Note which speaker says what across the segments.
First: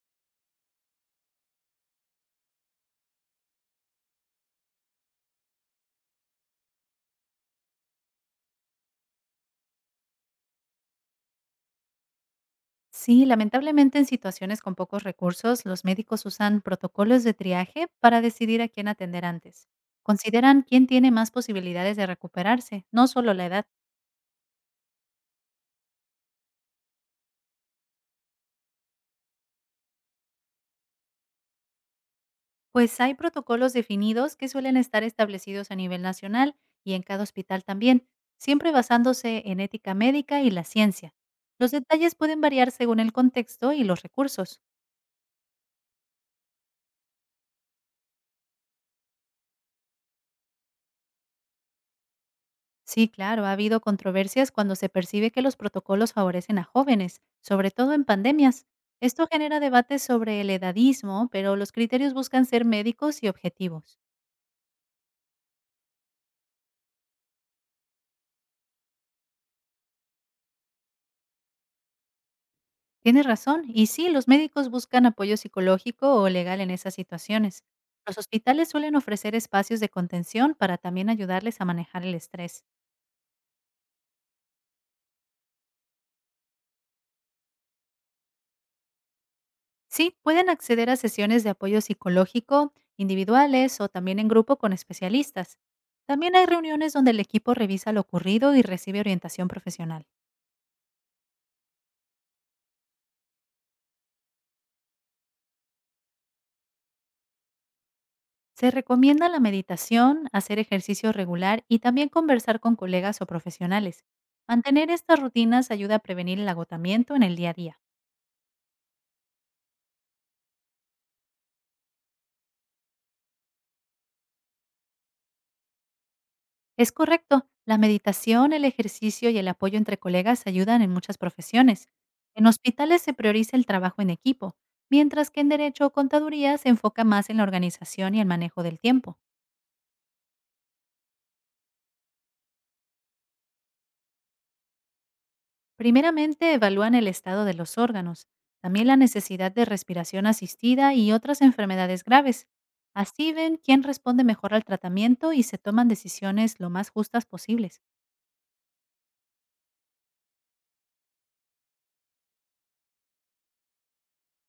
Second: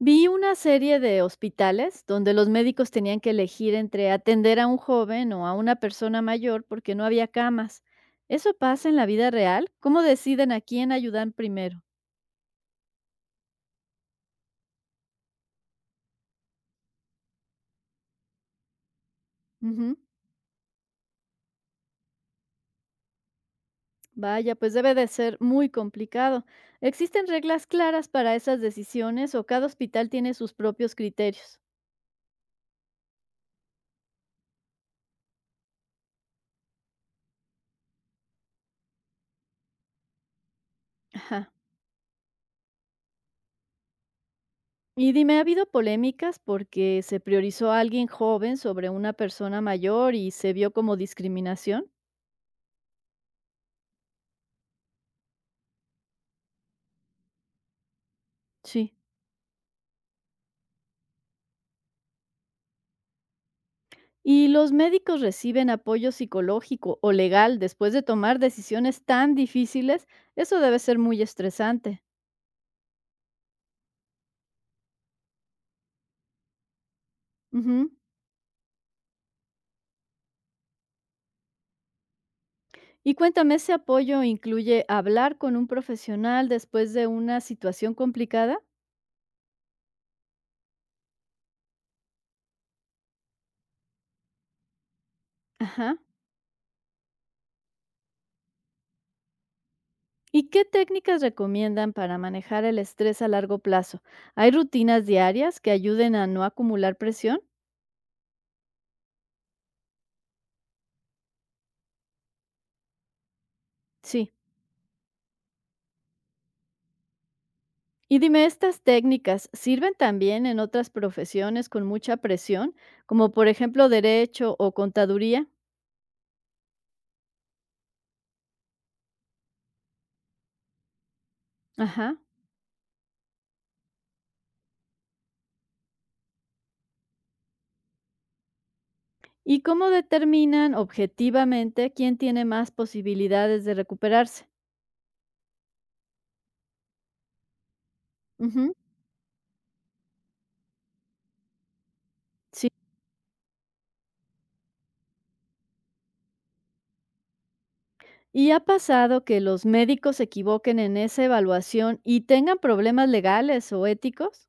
Speaker 1: Vi una serie de hospitales donde los médicos tenían que elegir entre atender a un joven o a una persona mayor porque no había camas. ¿Eso pasa en la vida real? ¿Cómo deciden a quién ayudan primero?
Speaker 2: Sí, lamentablemente en situaciones con pocos recursos, los médicos usan protocolos de triaje para decidir a quién atender antes.
Speaker 1: Ujú.
Speaker 2: Consideran quién tiene más posibilidades de recuperarse, no solo la edad,
Speaker 1: Vaya, pues debe de ser muy complicado. ¿Existen reglas claras para esas decisiones o cada hospital tiene sus propios criterios?
Speaker 2: pues hay protocolos definidos que suelen estar establecidos a nivel nacional y en cada hospital también, siempre basándose en ética médica y la ciencia.
Speaker 1: Ajá.
Speaker 2: Los detalles pueden variar según el contexto y los recursos.
Speaker 1: Y dime, ¿ha habido polémicas porque se priorizó a alguien joven sobre una persona mayor y se vio como discriminación?
Speaker 2: Sí, claro, ha habido controversias cuando se percibe que los protocolos favorecen a jóvenes, sobre todo en pandemias.
Speaker 1: Sí.
Speaker 2: Esto genera debates sobre el edadismo, pero los criterios buscan ser médicos y objetivos.
Speaker 1: ¿Y los médicos reciben apoyo psicológico o legal después de tomar decisiones tan difíciles? Eso debe ser muy estresante.
Speaker 2: Tienes razón, y sí, los médicos buscan apoyo psicológico o legal en esas situaciones.
Speaker 1: Ujú.
Speaker 2: Los hospitales suelen ofrecer espacios de contención para también ayudarles a manejar el estrés.
Speaker 1: Y cuéntame, ¿ese apoyo incluye hablar con un profesional después de una situación complicada?
Speaker 2: Sí, pueden acceder a sesiones de apoyo psicológico, individuales o también en grupo con especialistas.
Speaker 1: Ajá.
Speaker 2: También hay reuniones donde el equipo revisa lo ocurrido y recibe orientación profesional.
Speaker 1: ¿Y qué técnicas recomiendan para manejar el estrés a largo plazo? ¿Hay rutinas diarias que ayuden a no acumular presión?
Speaker 2: Se recomienda la meditación, hacer ejercicio regular y también conversar con colegas o profesionales.
Speaker 1: Sí.
Speaker 2: Mantener estas rutinas ayuda a prevenir el agotamiento en el día a día.
Speaker 1: Y dime, ¿estas técnicas sirven también en otras profesiones con mucha presión, como por ejemplo derecho o contaduría?
Speaker 2: Es correcto, la meditación, el ejercicio y el apoyo entre colegas ayudan en muchas profesiones.
Speaker 1: Ajá.
Speaker 2: En hospitales se prioriza el trabajo en equipo, mientras que en derecho o contaduría se enfoca más en la organización y el manejo del tiempo.
Speaker 1: ¿Y cómo determinan objetivamente quién tiene más posibilidades de recuperarse?
Speaker 2: Primeramente evalúan el estado de los órganos,
Speaker 1: Ujú.
Speaker 2: también la necesidad de respiración asistida y otras enfermedades graves.
Speaker 1: Sí.
Speaker 2: Así ven quién responde mejor al tratamiento y se toman decisiones lo más justas posibles.
Speaker 1: ¿Y ha pasado que los médicos se equivoquen en esa evaluación y tengan problemas legales o éticos?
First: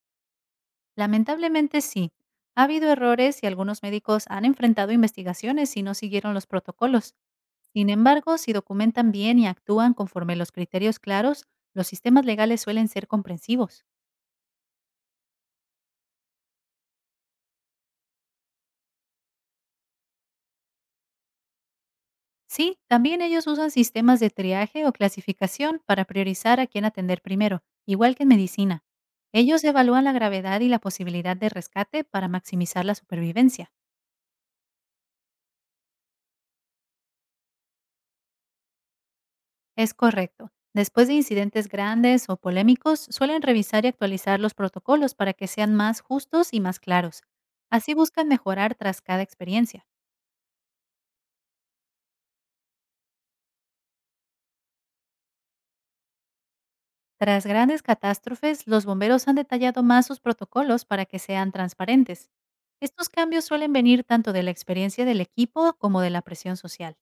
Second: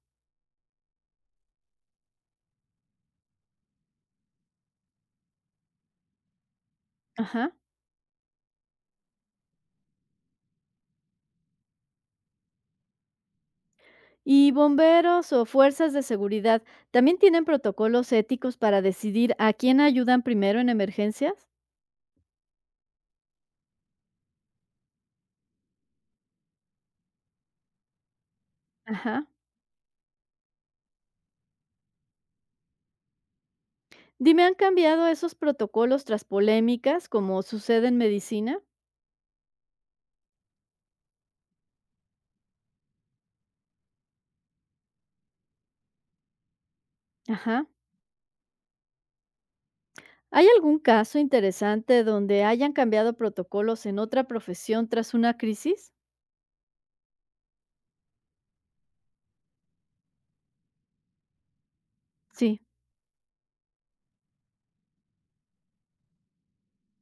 Speaker 2: Lamentablemente sí. Ha habido errores y algunos médicos han enfrentado investigaciones y no siguieron los protocolos.
Speaker 1: Ajá.
Speaker 2: Sin embargo, si documentan bien y actúan conforme los criterios claros, los sistemas legales suelen ser comprensivos.
Speaker 1: ¿Y bomberos o fuerzas de seguridad también tienen protocolos éticos para decidir a quién ayudan primero en emergencias?
Speaker 2: Sí, también ellos usan sistemas de triaje o clasificación para priorizar a quién atender primero, igual que en medicina.
Speaker 1: Ajá.
Speaker 2: Ellos evalúan la gravedad y la posibilidad de rescate para maximizar la supervivencia.
Speaker 1: Dime, ¿han cambiado esos protocolos tras polémicas, como sucede en medicina?
Speaker 2: Es correcto. Después de incidentes grandes o polémicos, suelen revisar y actualizar los protocolos para que sean más justos y más claros.
Speaker 1: Ajá.
Speaker 2: Así buscan mejorar tras cada experiencia.
Speaker 1: ¿Hay algún caso interesante donde hayan cambiado protocolos en otra profesión tras una crisis?
Speaker 2: Tras grandes catástrofes, los bomberos han detallado más sus protocolos para que sean transparentes.
Speaker 1: Sí.
Speaker 2: Estos cambios suelen venir tanto de la experiencia del equipo como de la presión social.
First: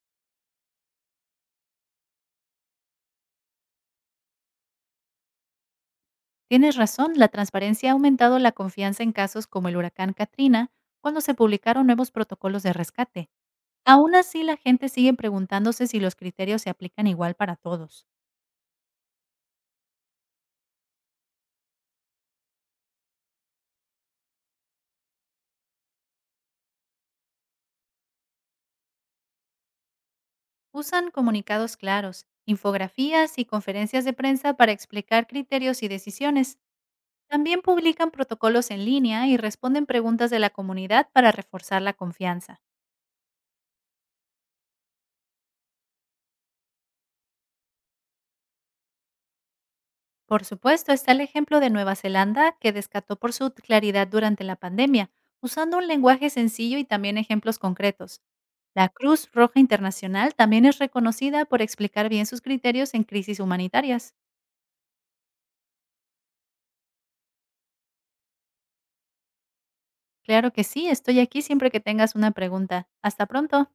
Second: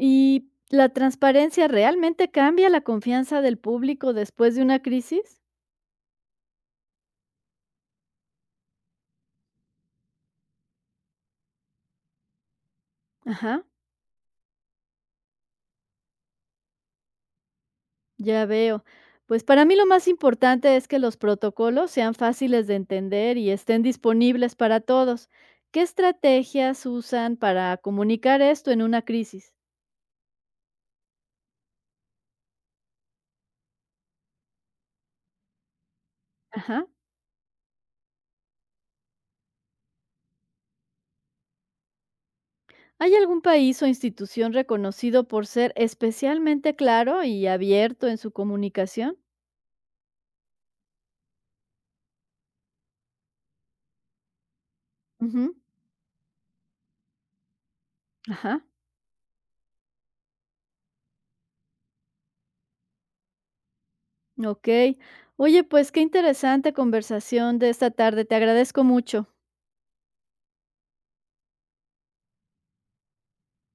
Speaker 1: ¿Y la transparencia realmente cambia la confianza del público después de una crisis?
Speaker 2: Tienes razón, la transparencia ha aumentado la confianza en casos como el huracán Katrina, cuando se publicaron nuevos protocolos de rescate.
Speaker 1: Ajá,
Speaker 2: Aún así, la gente sigue preguntándose si los criterios se aplican igual para todos.
Speaker 1: ya veo. Pues para mí lo más importante es que los protocolos sean fáciles de entender y estén disponibles para todos. ¿Qué estrategias usan para comunicar esto en una crisis?
Speaker 2: Usan comunicados claros, infografías y conferencias de prensa para explicar criterios y decisiones.
Speaker 1: Ajá.
Speaker 2: También publican protocolos en línea y responden preguntas de la comunidad para reforzar la confianza.
Speaker 1: ¿Hay algún país o institución reconocido por ser especialmente claro y abierto en su comunicación?
Speaker 2: Por supuesto, está el ejemplo de Nueva Zelanda, que descató por su claridad durante la pandemia,
Speaker 1: Ujú.
Speaker 2: usando un lenguaje sencillo y también ejemplos concretos.
Speaker 1: Ajá.
Speaker 2: La Cruz Roja Internacional también es reconocida por explicar bien sus criterios en crisis humanitarias.
Speaker 1: Ok. Oye, pues qué interesante conversación de esta tarde. Te agradezco mucho.
Speaker 2: Claro que sí, estoy aquí siempre que tengas una pregunta. Hasta pronto.